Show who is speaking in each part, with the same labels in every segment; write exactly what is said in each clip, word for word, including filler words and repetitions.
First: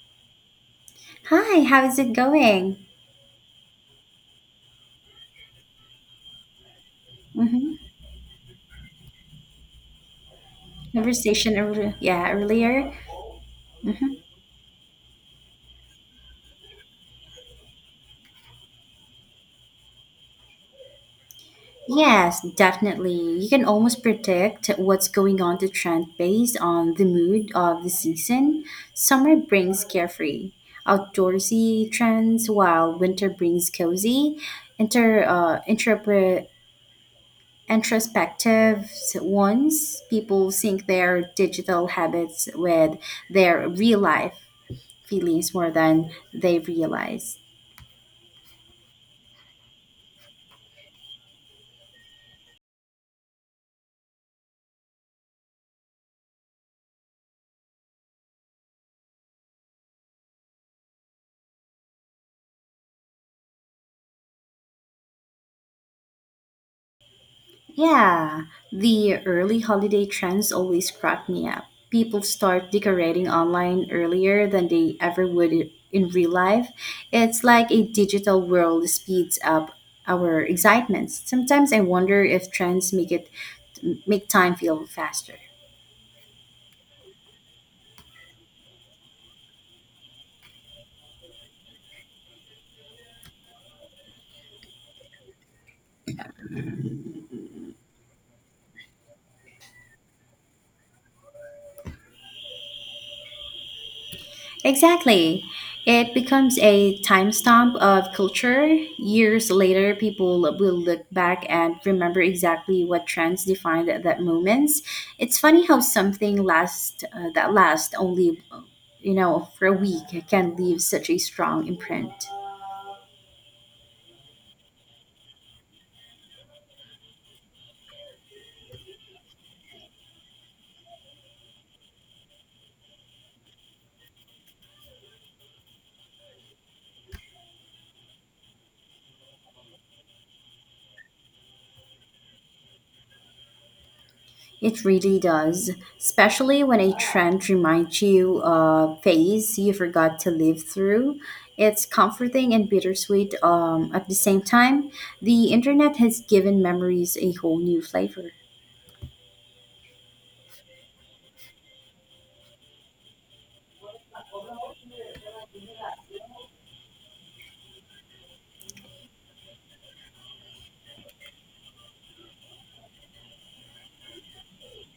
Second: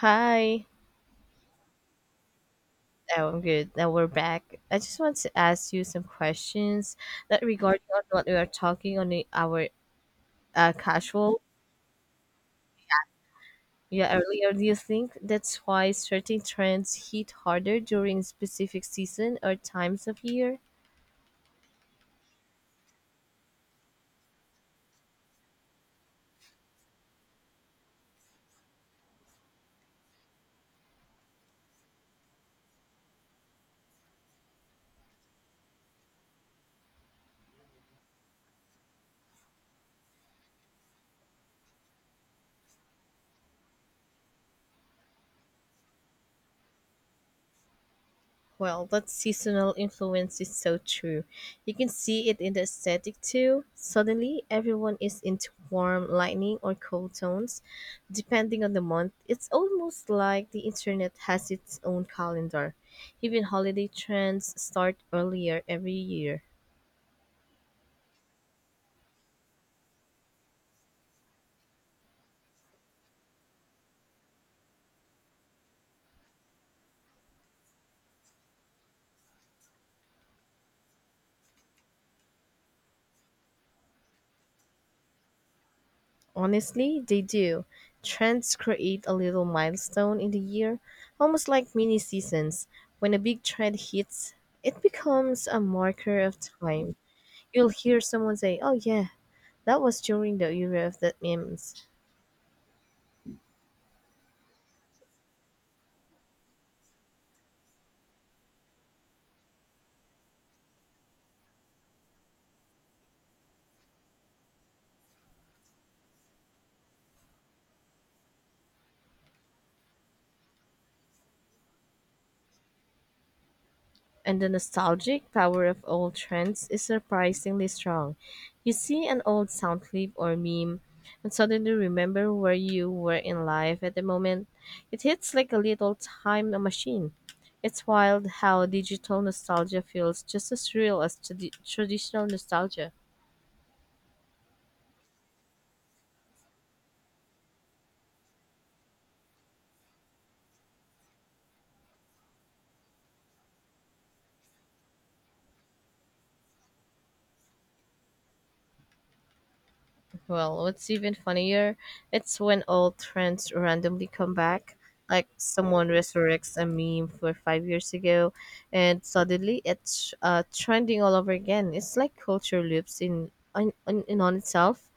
Speaker 1: Hi.
Speaker 2: Hi, how's it going?
Speaker 1: Oh, I'm good. Now we're back. I just want to ask you some questions that
Speaker 2: Mm-hmm.
Speaker 1: regarding on what we are talking on the, our uh, casual
Speaker 2: Conversation, ear- yeah, earlier.
Speaker 1: yeah
Speaker 2: Mm-hmm.
Speaker 1: earlier. Do you think that's why certain trends hit harder during specific season or times of year?
Speaker 2: Yes, definitely. You can almost predict what's going on to trend based on the mood of the season. Summer brings carefree, outdoorsy trends, while winter brings cozy, inter uh, interpret introspective ones. People sync their digital habits with their real life feelings more than they realize.
Speaker 1: Well, that seasonal influence is so true. You can see it in the aesthetic too. Suddenly, everyone is into warm lightning or cold tones, depending on the month. It's almost like the internet has its own calendar. Even holiday trends start earlier every year.
Speaker 2: Yeah, the early holiday trends always crack me up. People start decorating online earlier than they ever would i- in real life. It's like a digital world speeds up our excitements. Sometimes I wonder if trends make it make time feel faster.
Speaker 1: Honestly, they do. Trends create a little milestone in the year, almost like mini seasons. When a big trend hits, it becomes a marker of time. You'll hear someone say, "Oh yeah, that was during the era of the memes."
Speaker 2: Exactly. It becomes a timestamp of culture. Years later, people will look back and remember exactly what trends defined at that moment. It's funny how something lasts uh, that lasts only, you know, for a week can leave such a strong imprint.
Speaker 1: And the nostalgic power of old trends is surprisingly strong. You see an old sound clip or meme and suddenly remember where you were in life at the moment. It hits like a little time machine. It's wild how digital nostalgia feels just as real as tradi- traditional nostalgia.
Speaker 2: It really does, especially when a trend reminds you of a phase you forgot to live through. It's comforting and bittersweet um, at the same time. The internet has given memories a whole new flavor.
Speaker 1: Well, what's even funnier, it's when old trends randomly come back. Like someone resurrects a meme for five years ago, and suddenly it's uh, trending all over again. It's like culture loops in in, in, in on itself,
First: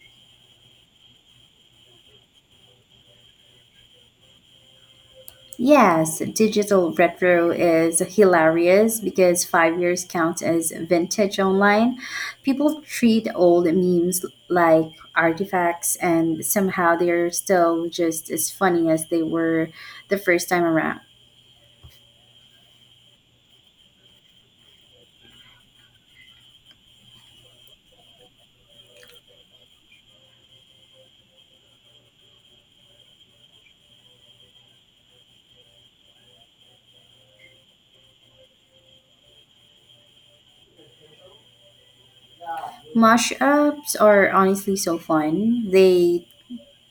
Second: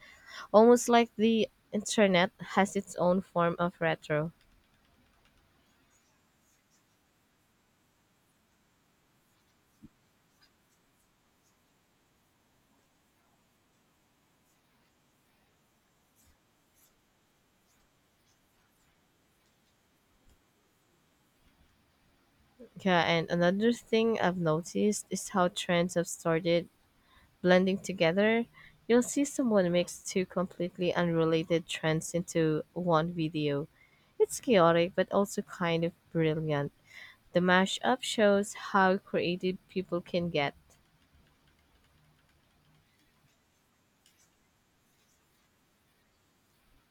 Speaker 1: almost like the internet has its own form of retro.
Speaker 2: Yes, digital retro is hilarious because five years counts as vintage online. People treat old memes like artifacts, and somehow they're still just as funny as they were the first time around.
Speaker 1: Yeah, and another thing I've noticed is how trends have started blending together, you'll see someone mix two completely unrelated trends into one video. It's chaotic but also kind of brilliant. The mashup shows how creative people can get.
Speaker 2: Mashups are honestly so fun. They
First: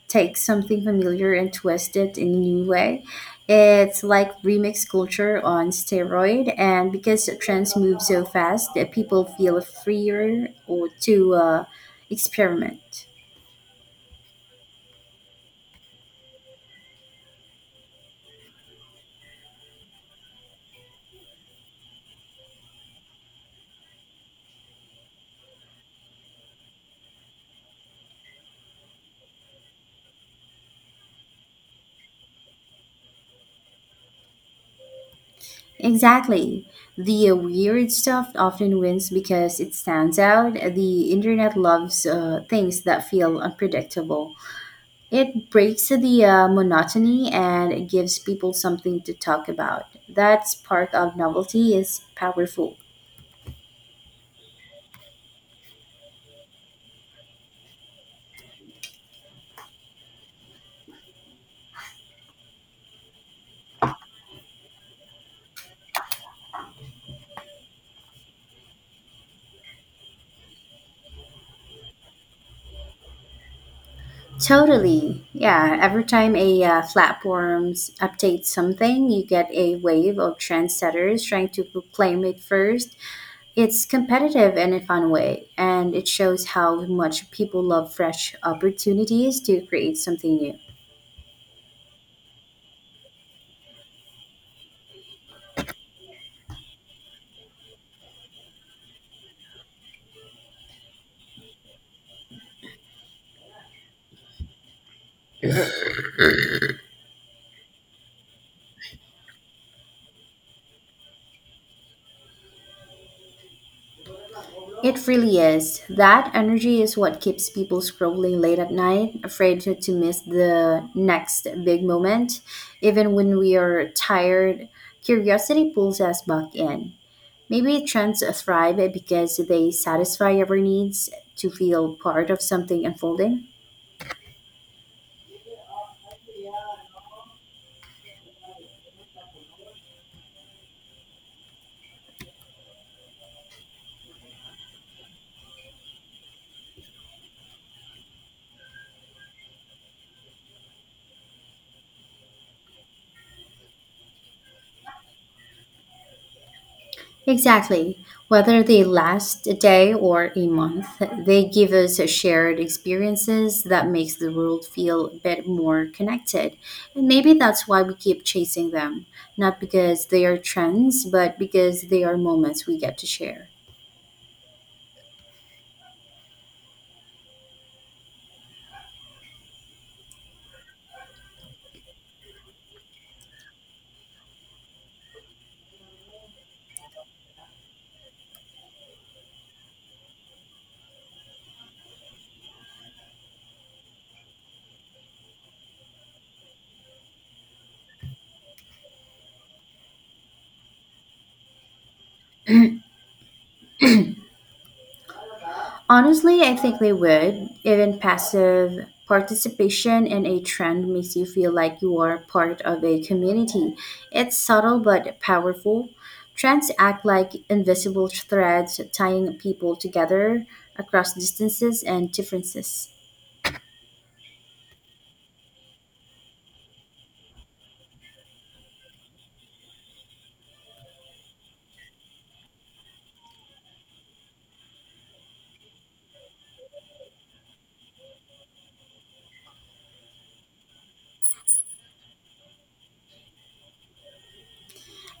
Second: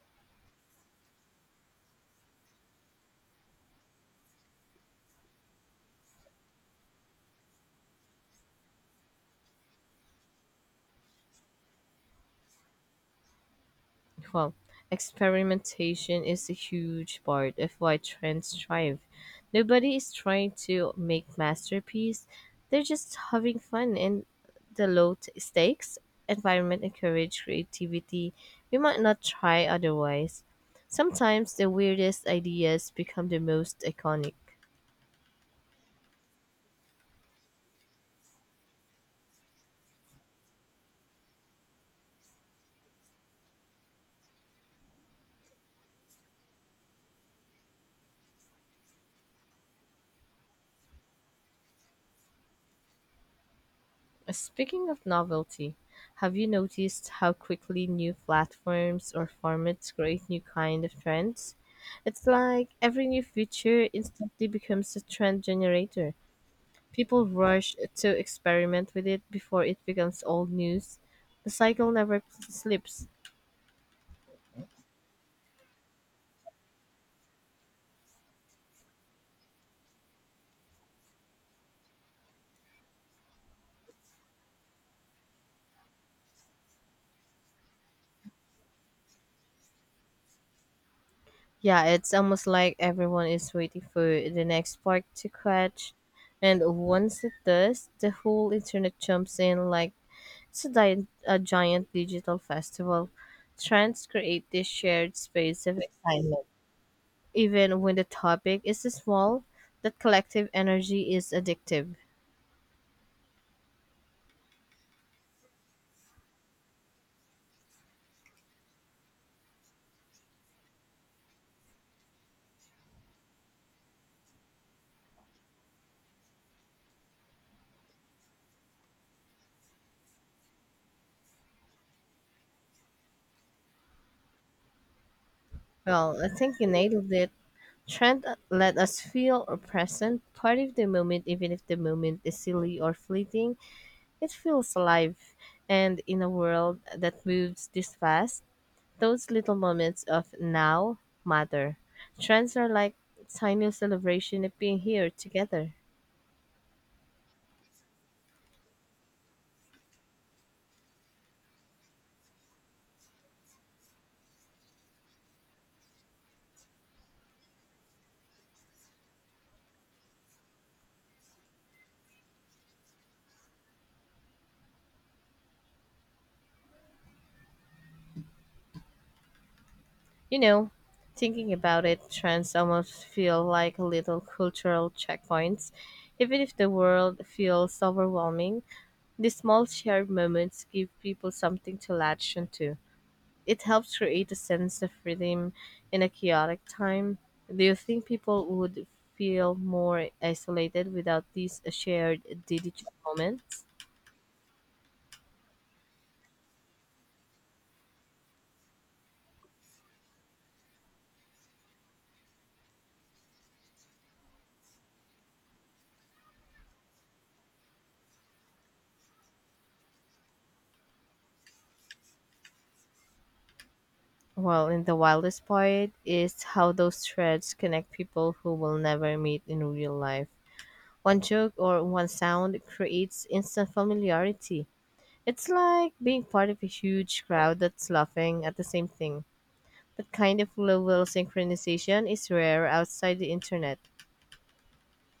Speaker 2: take something familiar and twist it in a new way. It's like remix culture on steroid, and because trends move so fast, that people feel freer or to uh, experiment.
Speaker 1: Well, experimentation is a huge part of why trends thrive. Nobody is trying to make masterpiece. They're just having fun. And the low t- stakes environment encourage creativity. We might not try otherwise. Sometimes the weirdest ideas become the most iconic.
Speaker 2: Exactly. The uh, weird stuff often wins because it stands out. The internet loves uh, things that feel unpredictable. It breaks the uh, monotony and it gives people something to talk about. That spark of novelty is powerful.
Speaker 1: Speaking of novelty, have you noticed how quickly new platforms or formats create new kind of trends? It's like every new feature instantly becomes a trend generator. People rush to experiment with it before it becomes old news. The cycle never slips.
Speaker 2: Totally. Yeah. Every time a uh, platform updates something, you get a wave of trendsetters trying to proclaim it first. It's competitive in a fun way, and it shows how much people love fresh opportunities to create something new.
Speaker 1: Yeah, it's almost like everyone is waiting for the next spark to catch. And once it does, the whole internet jumps in like it's a, di- a giant digital festival. Trends create this shared space of excitement. Even when the topic is small, that collective energy is addictive.
Speaker 2: It really is. That energy is what keeps people scrolling late at night, afraid to, to miss the next big moment. Even when we are tired, curiosity pulls us back in. Maybe trends thrive because they satisfy our needs to feel part of something unfolding.
Speaker 1: Well, I think you nailed it. Trend uh, let us feel or present, part of the moment, even if the moment is silly or fleeting, it feels alive. And in a world that moves this fast, those little moments of now matter. Trends are like tiny celebration of being here together.
Speaker 2: Exactly. Whether they last a day or a month, they give us shared experiences that makes the world feel a bit more connected. And maybe that's why we keep chasing them, not because they are trends, but because they are moments we get to share.
Speaker 1: You know, thinking about it, trends almost feel like little cultural checkpoints. Even if the world feels overwhelming, these small shared moments give people something to latch onto. It helps create a sense of freedom in a chaotic time. Do you think people would feel more isolated without these shared digital moments?
Speaker 2: Honestly, I think they would. Even passive participation in a trend makes you feel like you are part of a community. It's subtle but powerful. Trends act like invisible threads tying people together across distances and differences.
Speaker 1: Well, and the wildest part is how those threads connect people who will never meet in real life. One joke or one sound creates instant familiarity. It's like being part of a huge crowd that's laughing at the same thing. That kind of level synchronization is rare outside the internet.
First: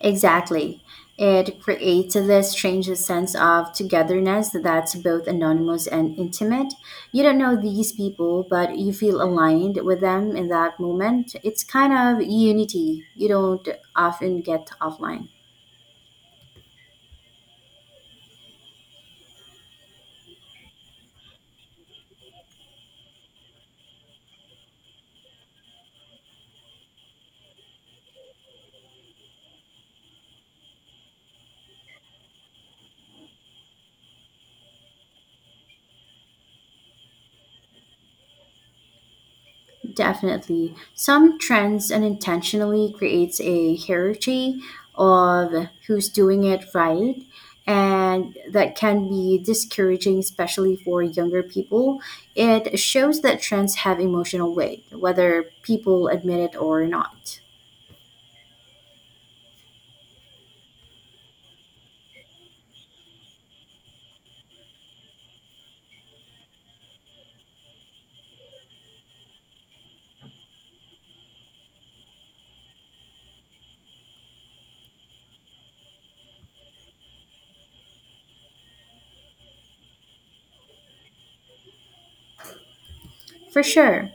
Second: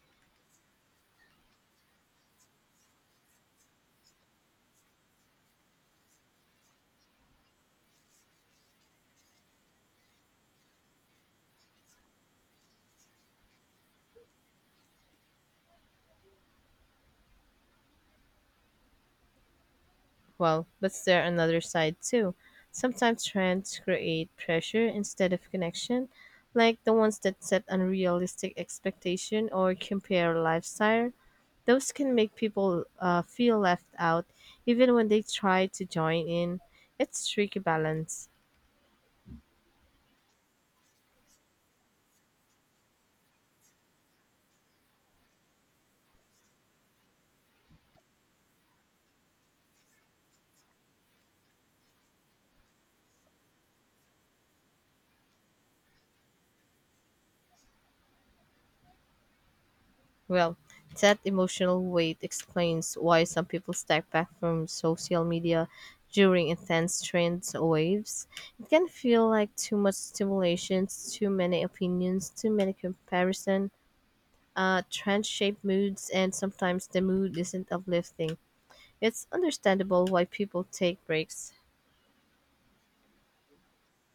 Speaker 2: Exactly. It creates this strange sense of togetherness that's both anonymous and intimate. You don't know these people, but you feel aligned with them in that moment. It's kind of unity you don't often get offline.
Speaker 1: Well, but there another side too. Sometimes trends create pressure instead of connection, like the ones that set unrealistic expectation or compare lifestyle. Those can make people uh, feel left out even when they try to join in. It's tricky balance.
Speaker 2: Definitely. Some trends unintentionally creates a hierarchy of who's doing it right, and that can be discouraging especially for younger people. It shows that trends have emotional weight whether people admit it or not.
Speaker 1: Well, that emotional weight explains why some people step back from social media during intense trends waves. It can feel like too much stimulation, too many opinions, too many comparison, uh, trend-shaped moods, and sometimes the mood isn't uplifting. It's understandable why people take breaks.
Speaker 2: For sure.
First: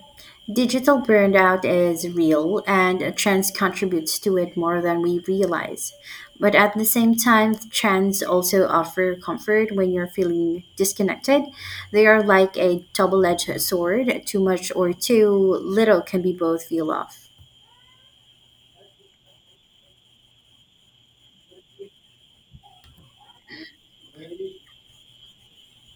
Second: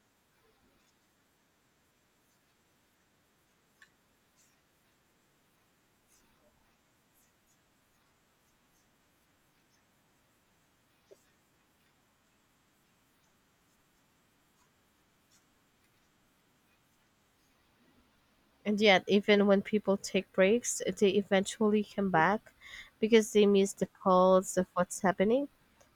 Speaker 2: Digital burnout is real and trends contributes to it more than we realize. But at the same time, trends also offer comfort when you're feeling disconnected. They are like a double-edged sword. Too much or too little can be both feel off.
Speaker 1: And yet, even when people take breaks, they eventually come back because they miss the pulse of what's happening.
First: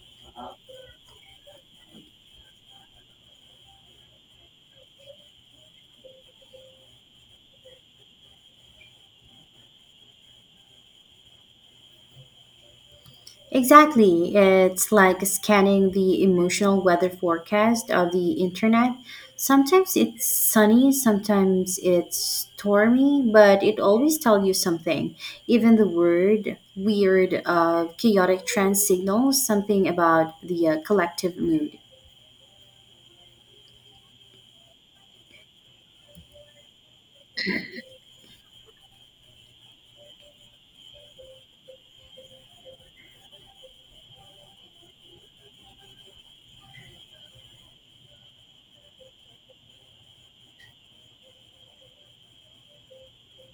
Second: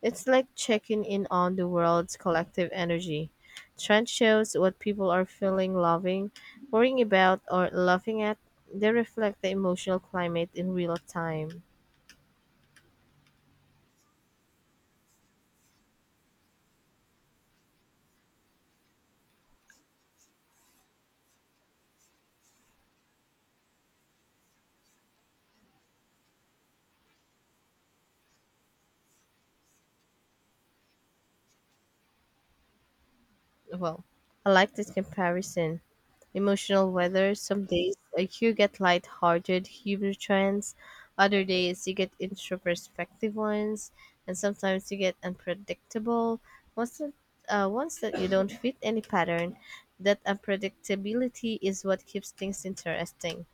Speaker 1: It's like checking in on the world's collective energy. Trend shows what people are feeling, loving, worrying about, or laughing at. They reflect the emotional climate in real time.
Speaker 2: Exactly. It's like scanning the emotional weather forecast of the internet. Sometimes it's sunny, sometimes it's stormy, but it always tells you something. Even the word weird, uh, chaotic trend signals something about the uh, collective mood.
Speaker 1: Well, I like this comparison. Emotional weather. Some days uh, you get light-hearted humor trends, other days you get introspective ones, and sometimes you get unpredictable ones that, uh, ones that you don't fit any pattern. That unpredictability is what keeps things interesting.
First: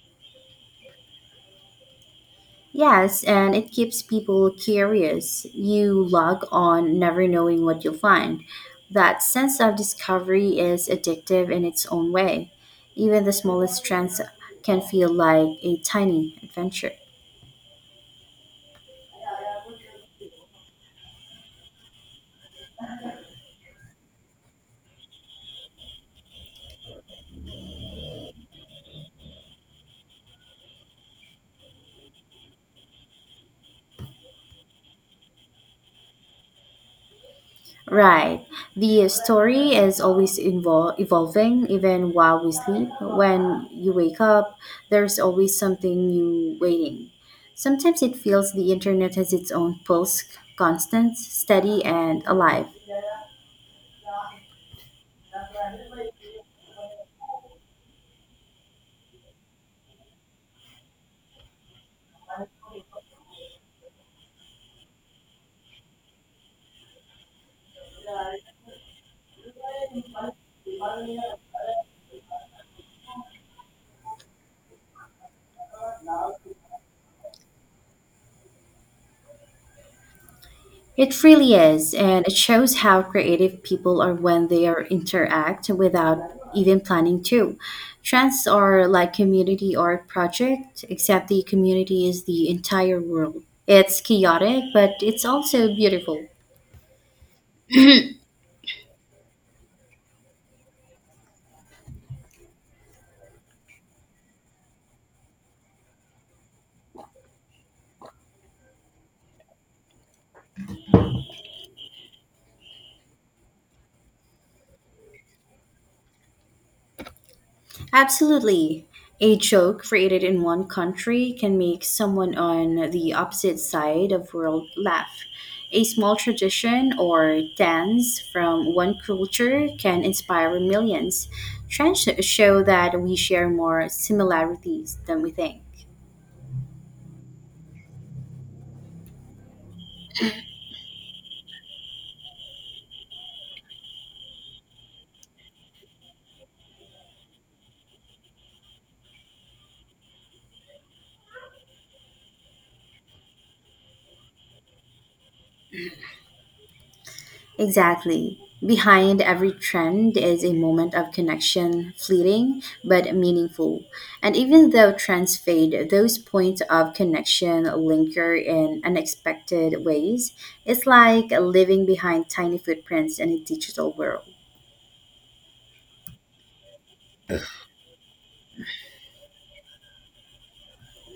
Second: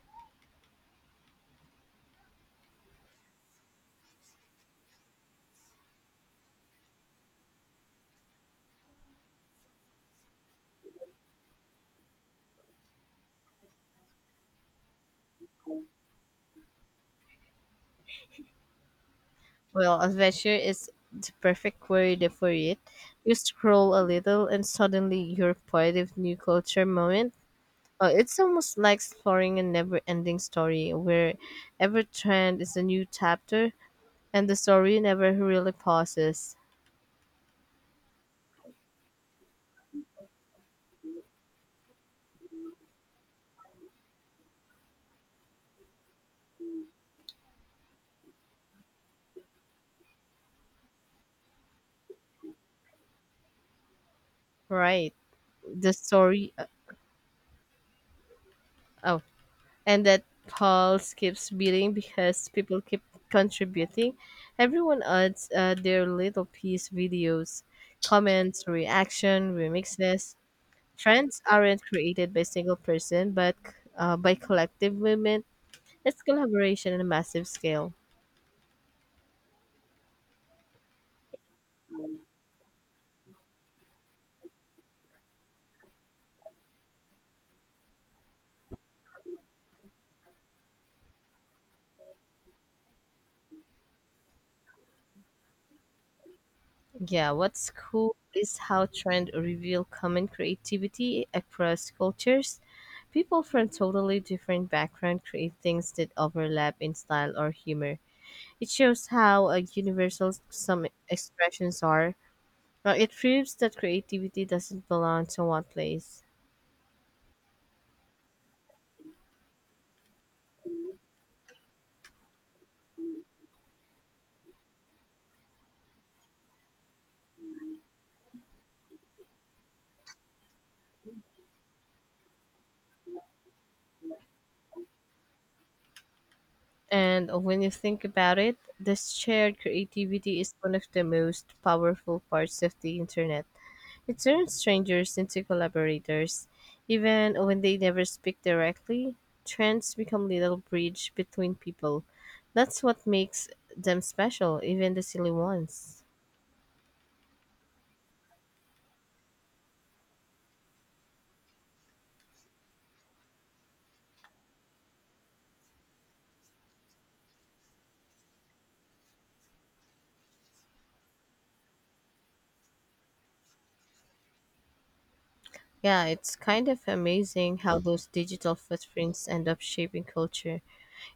Speaker 2: Yes, and it keeps people curious. You log on never knowing what you'll find. That sense of discovery is addictive in its own way. Even the smallest trends can feel like a tiny adventure.
Speaker 1: Well, adventure is the perfect word for it. You scroll a little, and suddenly you're part of new culture moment. Uh, it's almost like exploring a never ending story where every trend is a new chapter and the story never really pauses.
Speaker 2: Right. The story is always invol- evolving, even while we sleep. When you wake up, there's always something new waiting. Sometimes it feels the internet has its own pulse, constant, steady, and alive.
Speaker 1: Right. The story, uh, oh, and that pulse keeps beating because people keep contributing. Everyone adds uh, their little piece videos, comments, reaction, remixes. Trends aren't created by single person but uh, by collective movement. It's collaboration on a massive scale.
Speaker 2: It really is, and it shows how creative people are when they are interact without even planning to. Trends are like community art project, except the community is the entire world. It's chaotic, but it's also beautiful.
Speaker 1: Yeah, what's cool is how trend reveal common creativity across cultures. People from totally different background create things that overlap in style or humor. It shows how uh, universal some expressions are. Now, it proves that creativity doesn't belong to one place.
Speaker 2: Absolutely. A joke created in one country can make someone on the opposite side of world laugh. A small tradition or dance from one culture can inspire millions. Trends show that we share more similarities than we think.
Speaker 1: And when you think about it, this shared creativity is one of the most powerful parts of the internet. It turns strangers into collaborators. Even when they never speak directly, trends become little bridge between people. That's what makes them special, even the silly ones.
Speaker 2: Exactly. Behind every trend is a moment of connection, fleeting but meaningful. And even though trends fade, those points of connection linger in unexpected ways. It's like living behind tiny footprints in a digital world.
Speaker 1: Yeah, it's kind of amazing how those digital footprints end up shaping culture.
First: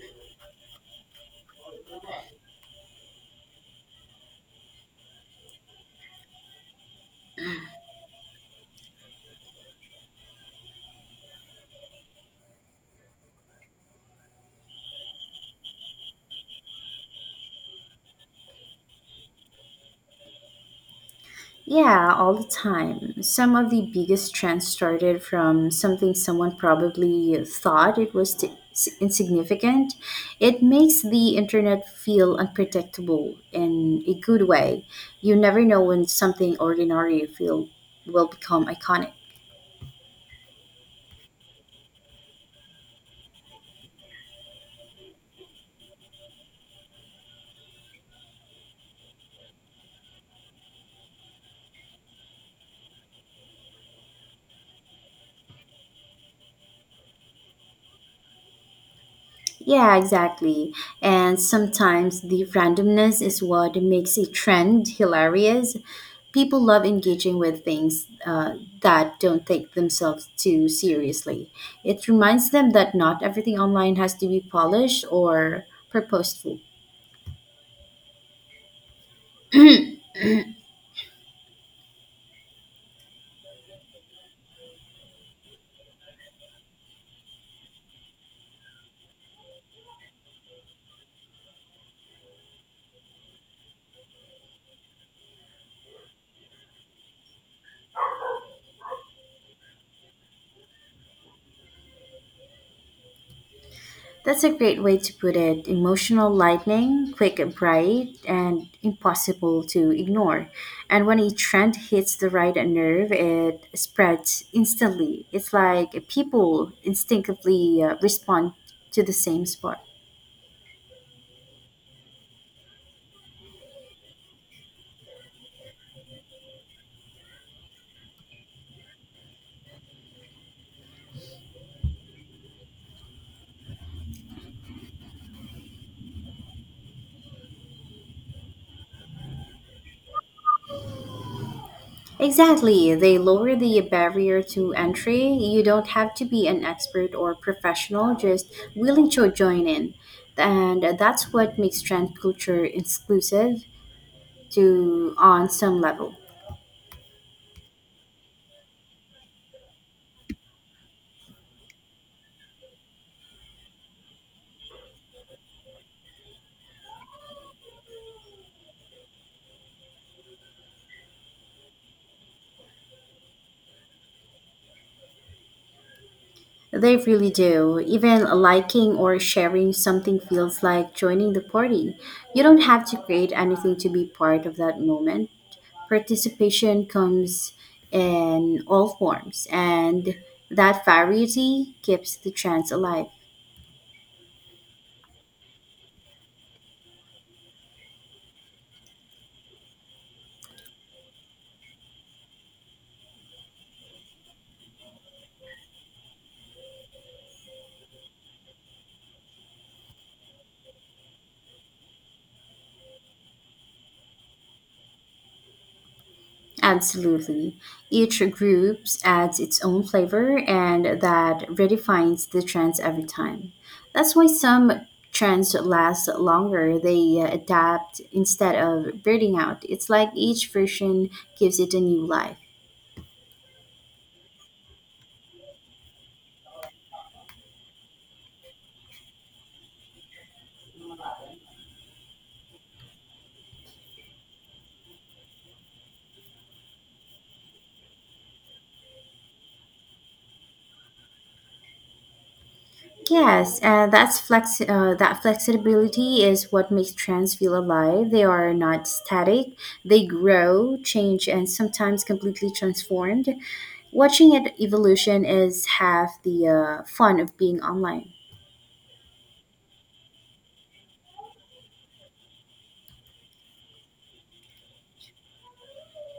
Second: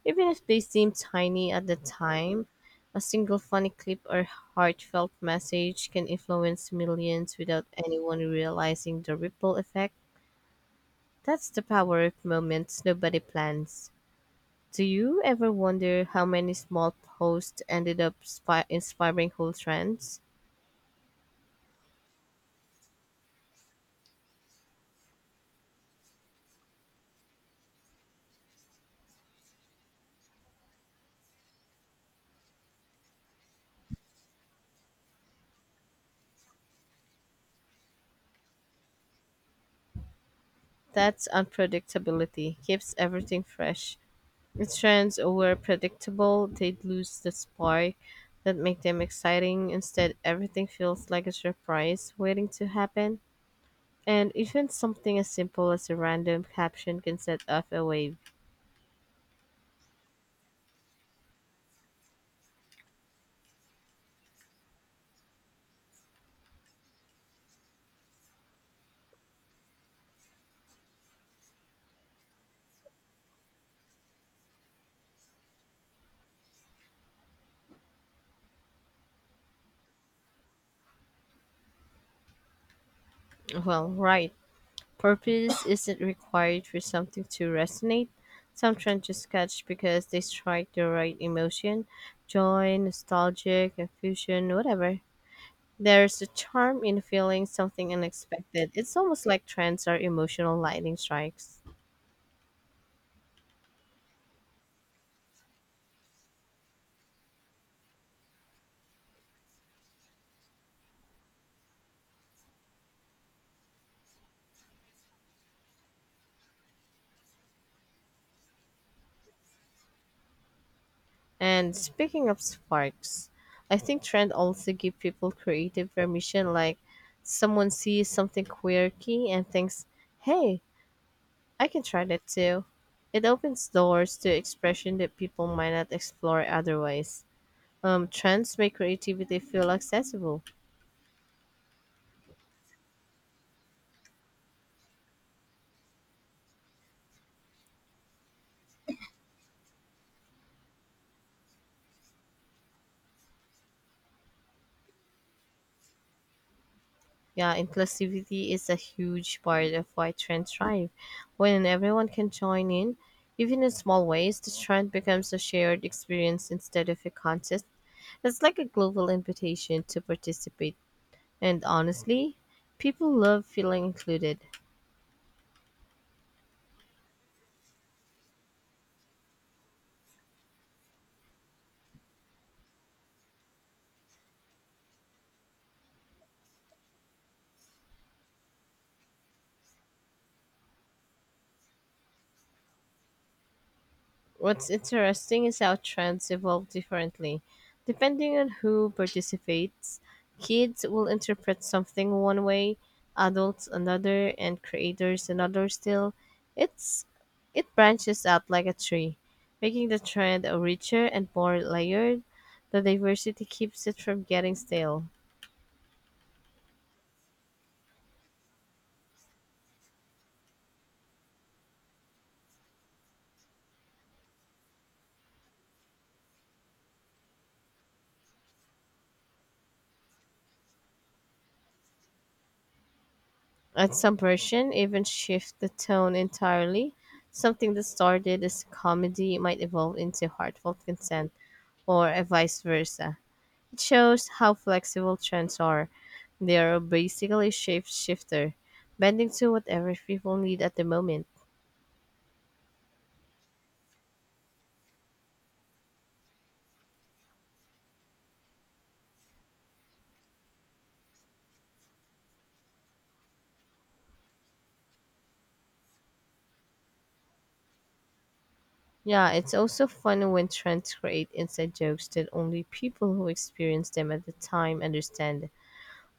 Speaker 1: Even if they seem tiny at the time, a single funny clip or heartfelt message can influence millions without anyone realizing the ripple effect. That's the power of moments nobody plans. Do you ever wonder how many small posts ended up spi- inspiring whole trends?
Speaker 2: Yeah, all the time. Some of the biggest trends started from something someone probably thought it was t- insignificant. It makes the internet feel unpredictable in a good way. You never know when something ordinary feel will become iconic.
Speaker 1: That's unpredictability keeps everything fresh. If trends were predictable, they'd lose the spark that make them exciting. Instead, everything feels like a surprise waiting to happen. And even something as simple as a random caption can set off a wave.
Speaker 2: Yeah, exactly. And sometimes the randomness is what makes a trend hilarious. People love engaging with things uh, that don't take themselves too seriously. It reminds them that not everything online has to be polished or purposeful.
Speaker 1: Well, right. Purpose isn't required for something to resonate. Some trends just catch because they strike the right emotion, joy, nostalgia, confusion, whatever. There's a charm in feeling something unexpected. It's almost like trends are emotional lightning strikes.
Speaker 2: That's a great way to put it. Emotional lightning, quick and bright, and impossible to ignore. And when a trend hits the right nerve, it spreads instantly. It's like people instinctively uh, respond to the same spot.
Speaker 1: And speaking of sparks, I think trend also give people creative permission, like someone sees something quirky and thinks, hey, I can try that too. It opens doors to expression that people might not explore otherwise. Um, trends make creativity feel accessible.
Speaker 2: Exactly. They lower the barrier to entry. You don't have to be an expert or professional, just willing to join in. And that's what makes trend culture exclusive to on some level.
Speaker 1: Yeah, inclusivity is a huge part of why trends thrive. When everyone can join in, even in small ways, the trend becomes a shared experience instead of a contest. It's like a global invitation to participate. And honestly, people love feeling included.
Speaker 2: They really do. Even liking or sharing something feels like joining the party. You don't have to create anything to be part of that moment. Participation comes in all forms, and that variety keeps the chance alive.
Speaker 1: What's interesting is how trends evolve differently. Depending on who participates, kids will interpret something one way, adults another, and creators another still. It's it branches out like a tree, making the trend richer and more layered. The diversity keeps it from getting stale.
Speaker 2: Absolutely. Each group adds its own flavor, and that redefines the trends every time. That's why some trends last longer, they uh, adapt instead of burning out. It's like each version gives it a new life.
Speaker 1: And some version even shift the tone entirely. Something that started as comedy might evolve into heartfelt consent or uh, vice versa. It shows how flexible trends are. They are basically shape shifter, bending to whatever people need at the moment.
Speaker 2: Yes, and that's flex uh, that flexibility is what makes trends feel alive. They are not static. They grow, change, and sometimes completely transformed. Watching it evolution is half the uh, fun of being online.
Speaker 1: Yeah, it's also fun when trends create inside jokes that only people who experience them at the time understand.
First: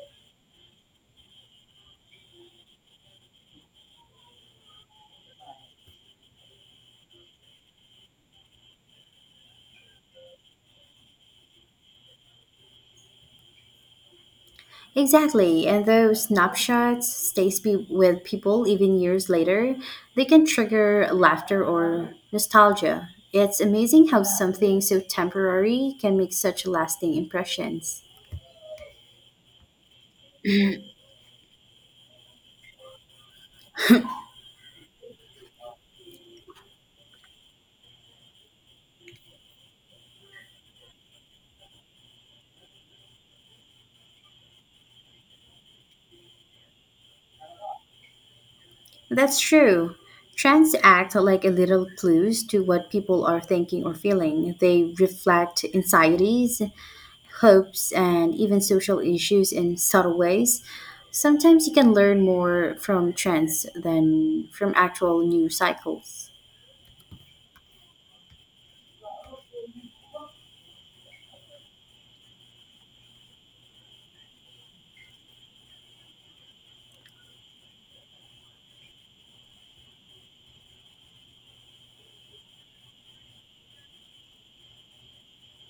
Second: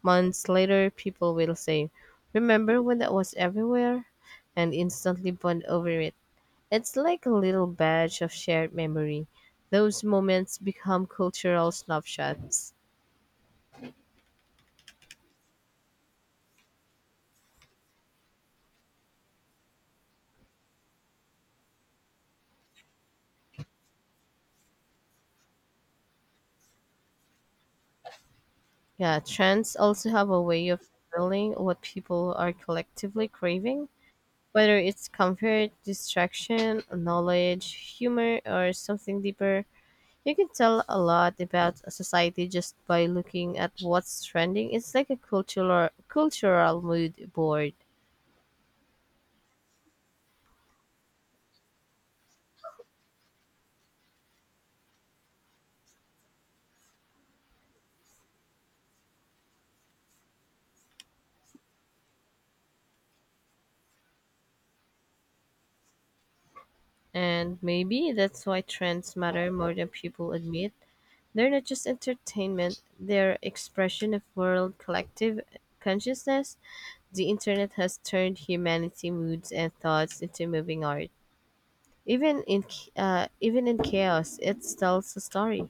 Speaker 1: Months later, people will say, "Remember when that was everywhere?" and instantly bond over it. It's like a little badge of shared memory. Those moments become cultural snapshots.
Speaker 2: Exactly, and those snapshots stay spe- with people even years later. They can trigger laughter or nostalgia. It's amazing how something so temporary can make such lasting impressions.
Speaker 1: Yeah, trends also have a way of filling what people are collectively craving, whether it's comfort, distraction, knowledge, humor, or something deeper. You can tell a lot about a society just by looking at what's trending. It's like a cultural cultural mood board.
Speaker 2: That's true. Trends act like a little clues to what people are thinking or feeling. They reflect anxieties, hopes, and even social issues in subtle ways. Sometimes you can learn more from trends than from actual news cycles.
Speaker 1: And maybe that's why trends matter more than people admit. They're not just entertainment, they're expression of world collective consciousness. The internet has turned humanity moods and thoughts into moving art. Even in ch- uh, even in chaos, it tells a story.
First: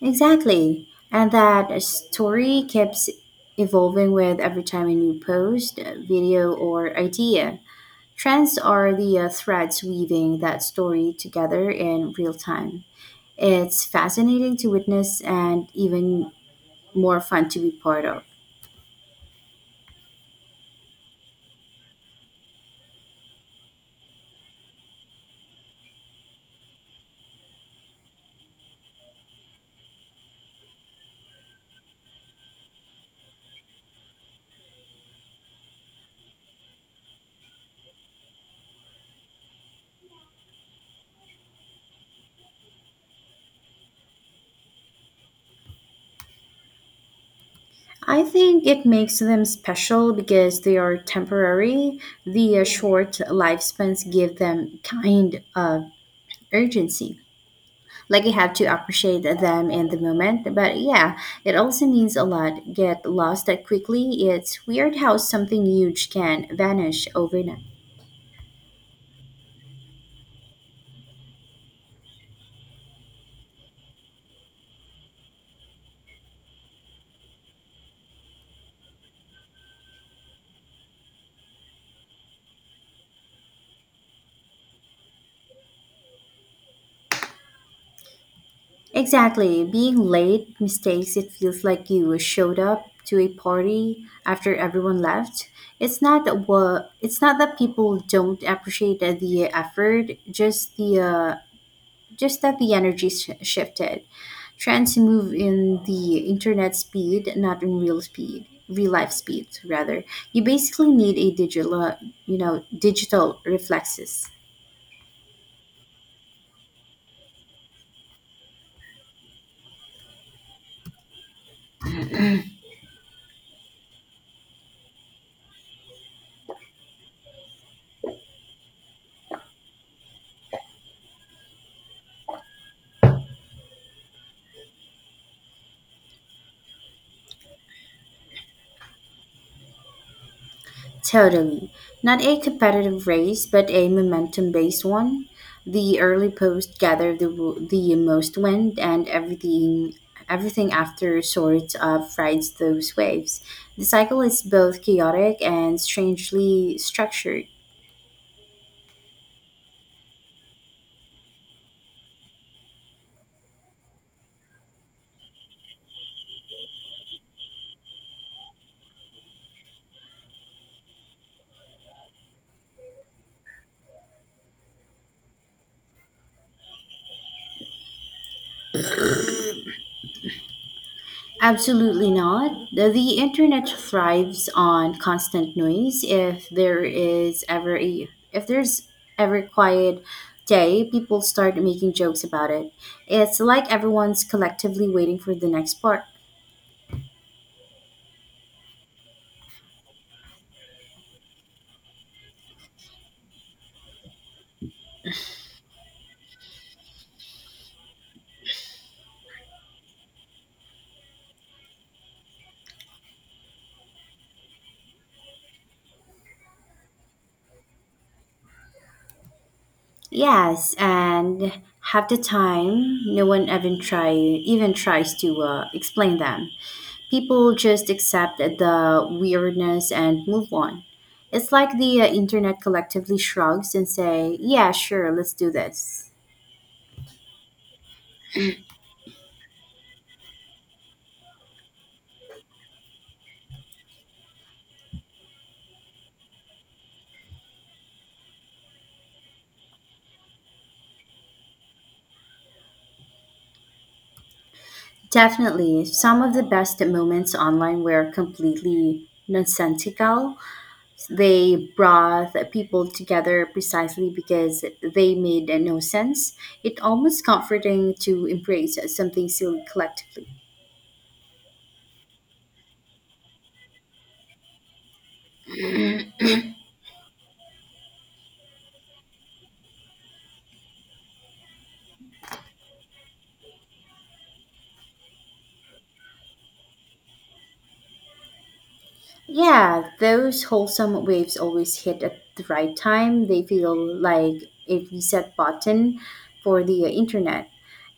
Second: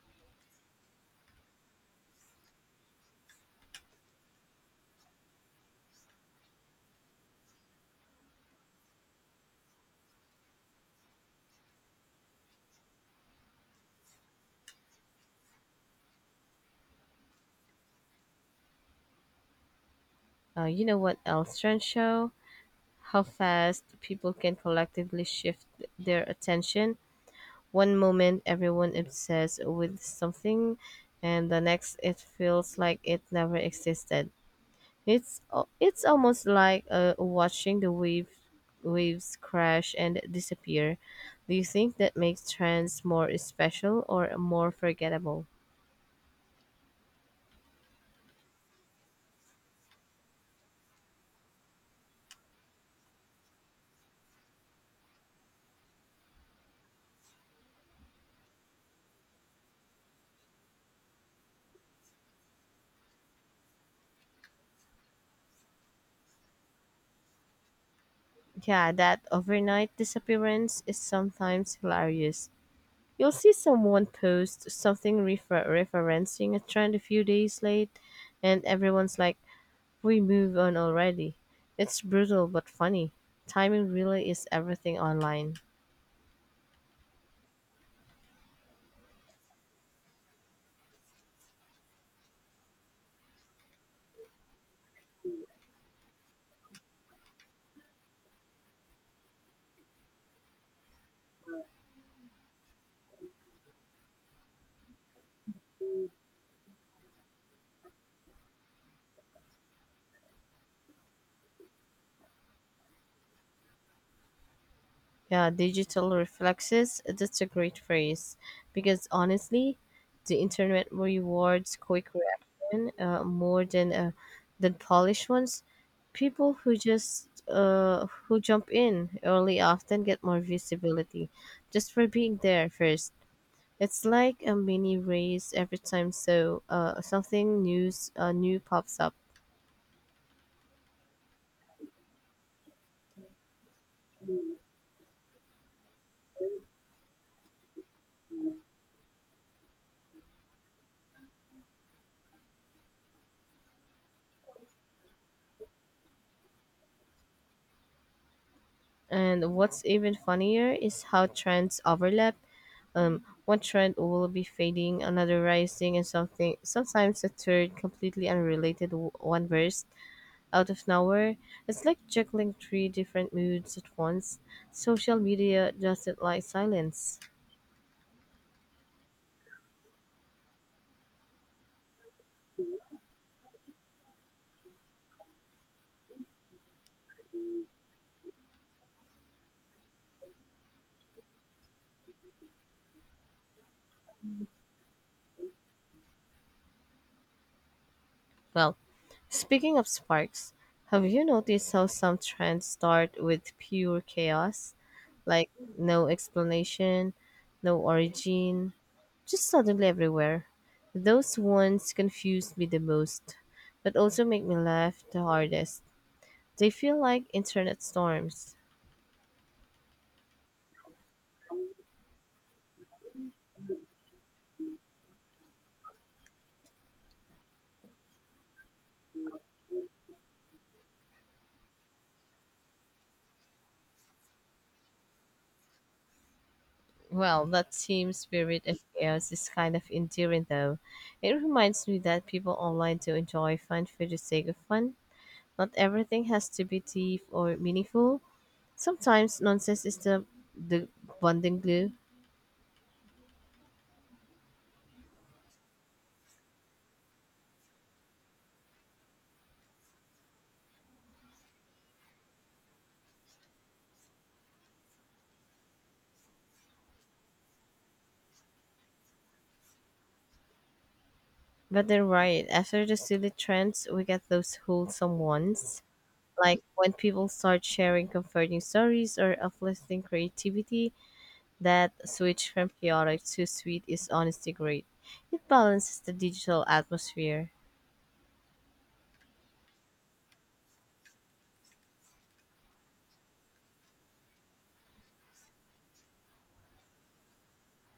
Speaker 2: Exactly. And that story keeps evolving with every time a new post, video, or idea. Trends are the uh, threads weaving that story together in real time. It's fascinating to witness and even more fun to be part of.
Speaker 1: Uh, you know what else trends show? How fast people can collectively shift their attention. One moment, everyone obsessed with something, and the next, it feels like it never existed. It's al- it's almost like uh, watching the wave waves crash and disappear. Do you think that makes trends more special or more forgettable?
Speaker 2: I think it makes them special because they are temporary. The uh, short lifespans give them kind of urgency. Like you have to appreciate them in the moment. But yeah, it also means a lot. Get lost that quickly. It's weird how something huge can vanish overnight.
Speaker 1: Yeah, that overnight disappearance is sometimes hilarious. You'll see someone post something refer- referencing a trend a few days late, and everyone's like, "We move on already." It's brutal but funny. Timing really is everything online.
Speaker 2: Exactly. Being late mistakes it feels like you showed up to a party after everyone left. It's not that what it's not that people don't appreciate the effort, just the uh, just that the energy sh- shifted. Trends move in the internet speed, not in real speed, real life speed rather. You basically need a digital, uh, you know, digital reflexes.
Speaker 1: Yeah, digital reflexes, that's a great phrase. Because honestly, the internet rewards quick reaction, uh, more than uh, than polished ones. People who just uh, who jump in early often get more visibility just for being there first. It's like a mini race every time so uh, something news uh, new pops up.
Speaker 2: Totally. Not a competitive race, but a momentum based one. The early post gather the, w- the most wind, and everything everything after sort of rides those waves. The cycle is both chaotic and strangely structured.
Speaker 1: And what's even funnier is how trends overlap. Um, one trend will be fading, another rising, and something sometimes a third completely unrelated w- one burst out of nowhere. It's like juggling three different moods at once. Social media doesn't like silence.
Speaker 2: Absolutely not. The, the internet thrives on constant noise. If there is ever a If there's ever quiet day, people start making jokes about it. It's like everyone's collectively waiting for the next part.
Speaker 1: Well, speaking of sparks, have you noticed how some trends start with pure chaos, like no explanation, no origin? Just suddenly everywhere. Those ones confuse me the most, but also make me laugh the hardest. They feel like internet storms.
Speaker 2: Yes, and half the time, no one even try even tries to uh, explain them. People just accept the weirdness and move on. It's like the uh, internet collectively shrugs and say, "Yeah, sure, let's do this."
Speaker 1: Well, that team spirit of chaos is kind of endearing though. It reminds me that people online do enjoy fun for the sake of fun. Not everything has to be deep or meaningful. Sometimes nonsense is the the bonding glue.
Speaker 2: Definitely, some of the best moments online were completely nonsensical. They brought people together precisely because they made no sense. It's almost comforting to embrace something silly collectively.
Speaker 1: But they're right, after the silly trends we get those wholesome ones. Like when people start sharing comforting stories or uplifting creativity, that switch from chaotic to sweet is honestly great. It balances the digital atmosphere.
Speaker 2: Yeah, those wholesome waves always hit at the right time. They feel like a reset button for the internet,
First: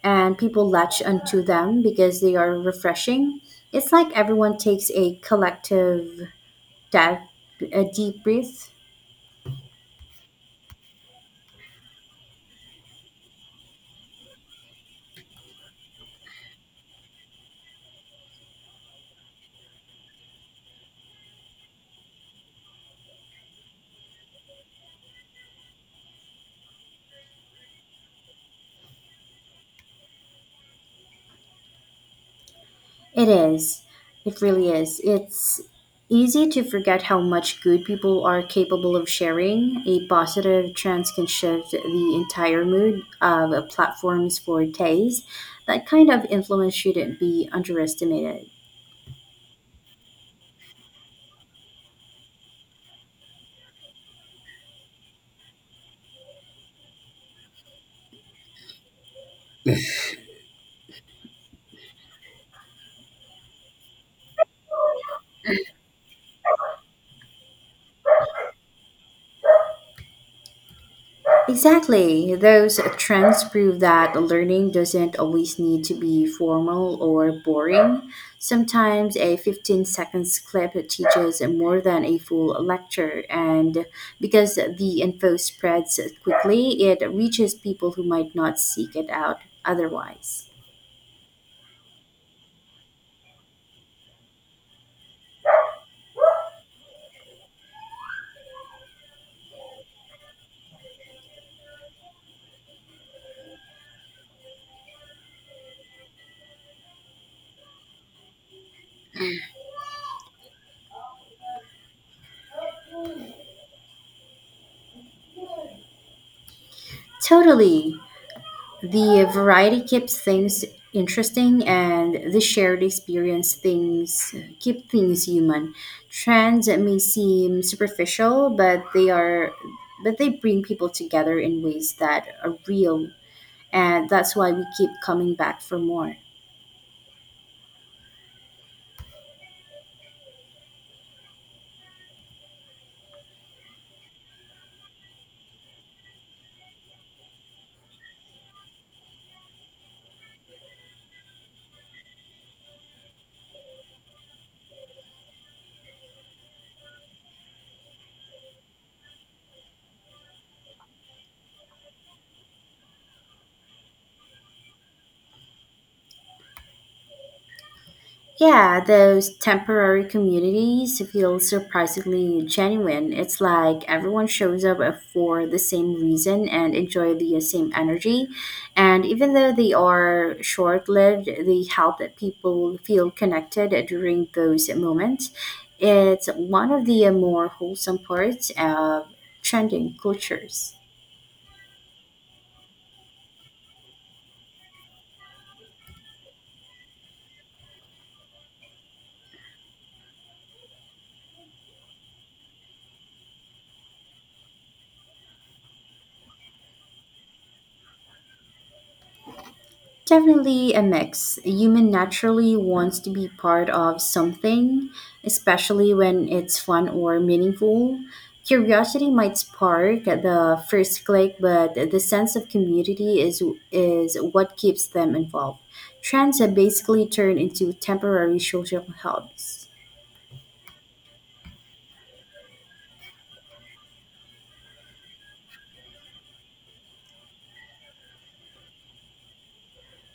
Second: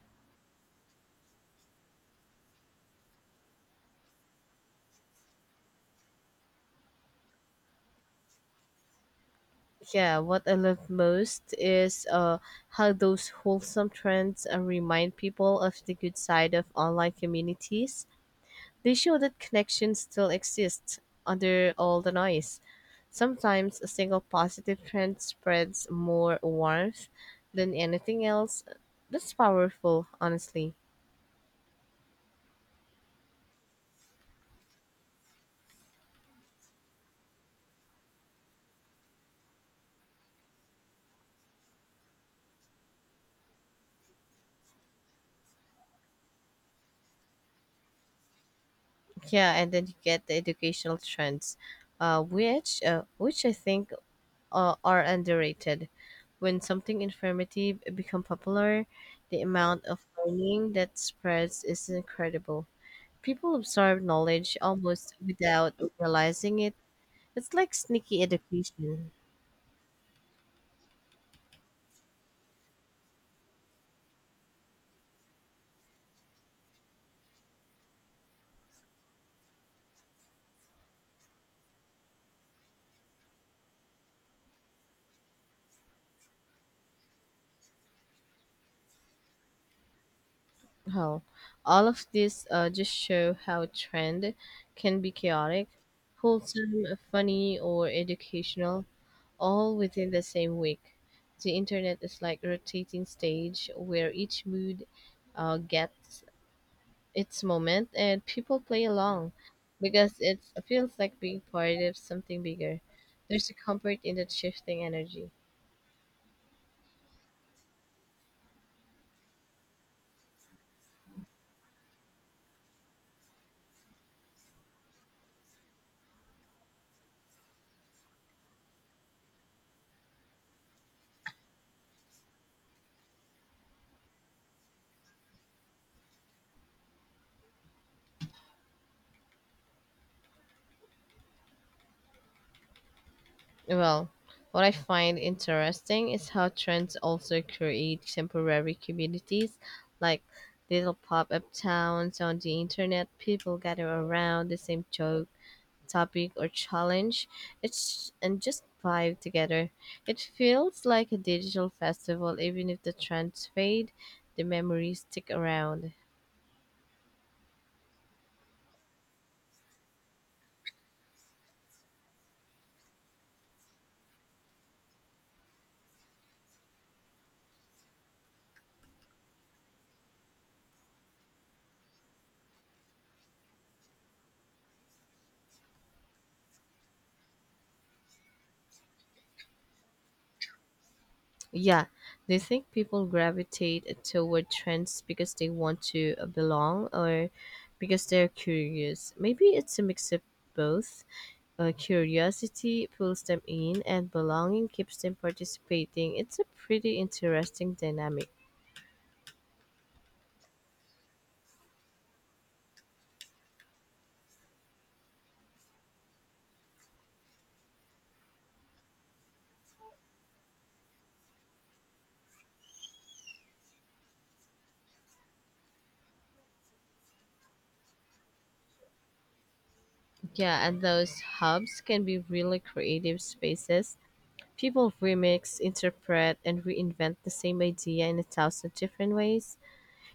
Speaker 2: and people latch onto them because they are refreshing. It's like everyone takes a collective dive, a deep breath.
Speaker 1: Yeah, what I love most is uh, how those wholesome trends uh, remind people of the good side of online communities. They show that connection still exists under all the noise. Sometimes a single positive trend spreads more warmth than anything else. That's powerful, honestly.
Speaker 2: It is. It really is. It's easy to forget how much good people are capable of sharing. A positive trend can shift the entire mood of platforms for days. That kind of influence shouldn't be underestimated.
Speaker 1: Yeah, and then you get the educational trends, uh, which uh, which I think uh, are underrated. When something informative become popular, the amount of learning that spreads is incredible. People absorb knowledge almost without realizing it. It's like sneaky education.
Speaker 2: Exactly. Those trends prove that learning doesn't always need to be formal or boring. Sometimes a fifteen seconds clip teaches more than a full lecture, and because the info spreads quickly, it reaches people who might not seek it out otherwise.
Speaker 1: Hell, all of this uh, just show how trend can be chaotic, wholesome, funny, or educational, all within the same week. The internet is like a rotating stage where each mood uh, gets its moment and people play along because it's, it feels like being part of something bigger. There's a comfort in that shifting energy.
Speaker 2: Totally. The variety keeps things interesting and the shared experience things keep things human. Trends may seem superficial, but they are but they bring people together in ways that are real, and that's why we keep coming back for more.
Speaker 1: Well, what I find interesting is how trends also create temporary communities, like little pop up towns on the internet. People gather around the same joke, topic, or challenge. It's and just vibe together. It feels like a digital festival, even if the trends fade, the memories stick around.
Speaker 2: Yeah, those temporary communities feel surprisingly genuine. It's like everyone shows up for the same reason and enjoy the same energy. And even though they are short lived, they help that people feel connected during those moments. It's one of the more wholesome parts of trending cultures.
Speaker 1: Yeah, they think people gravitate toward trends because they want to uh, belong or because they're curious. Maybe it's a mix of both. Uh, curiosity pulls them in, and belonging keeps them participating. It's a pretty interesting dynamic.
Speaker 2: Definitely a mix. A human naturally wants to be part of something, especially when it's fun or meaningful. Curiosity might spark the first click, but the sense of community is is what keeps them involved. Trends have basically turned into temporary social hubs.
Speaker 1: Yeah, and those hubs can be really creative spaces. People remix, interpret, and reinvent the same idea in a thousand different ways.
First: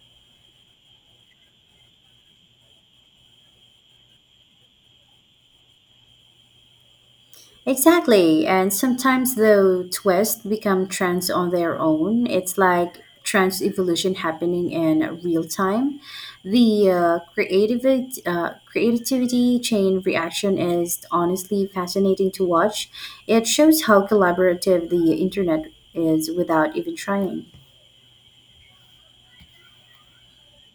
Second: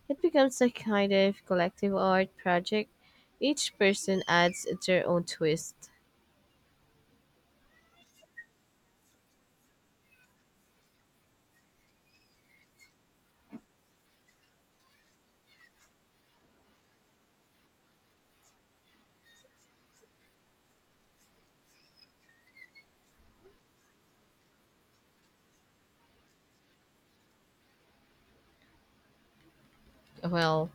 Speaker 1: It becomes a kind of collective art project. Each person adds their own twist.
Speaker 2: Exactly, and sometimes the twists become trends on their own. It's like trans evolution happening in real time. The uh, creative uh, creativity chain reaction is honestly fascinating to watch. It shows how collaborative the internet is without even trying.
Speaker 1: Well,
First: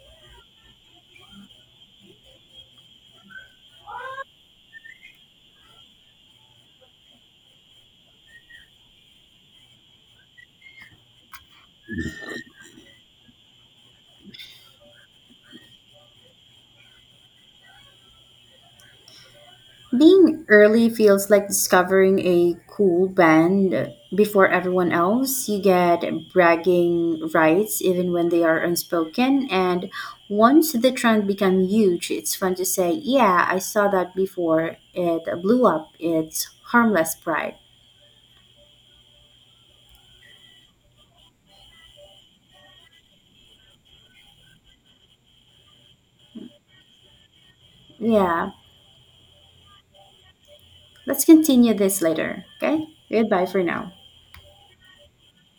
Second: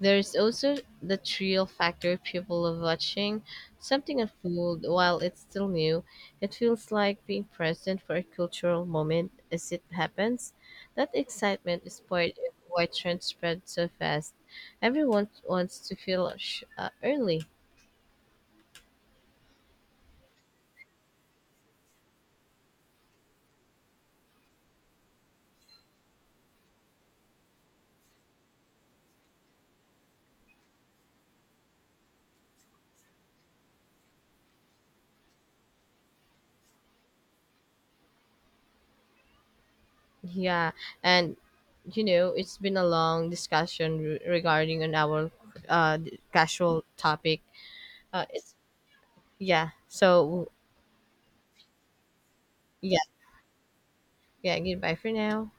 Speaker 1: there's also the thrill factor people love watching. Something unfold while it's still new. It feels like being present for a cultural moment as it happens. That excitement is part of why trends spread so fast. Everyone wants to feel sh- uh, early.
Speaker 2: Being early feels like discovering a cool band before everyone else. You get bragging rights even when they are unspoken. And once the trend becomes huge, it's fun to say, Yeah, I saw that before. It blew up. It's harmless pride.
Speaker 1: Yeah, and you know, it's been a long discussion re- regarding on our uh casual topic. Uh,
Speaker 2: Yeah,
Speaker 1: it's yeah. So
Speaker 2: let's continue this later. Okay?
Speaker 1: yeah,
Speaker 2: Goodbye for now.
Speaker 1: yeah. Goodbye for now.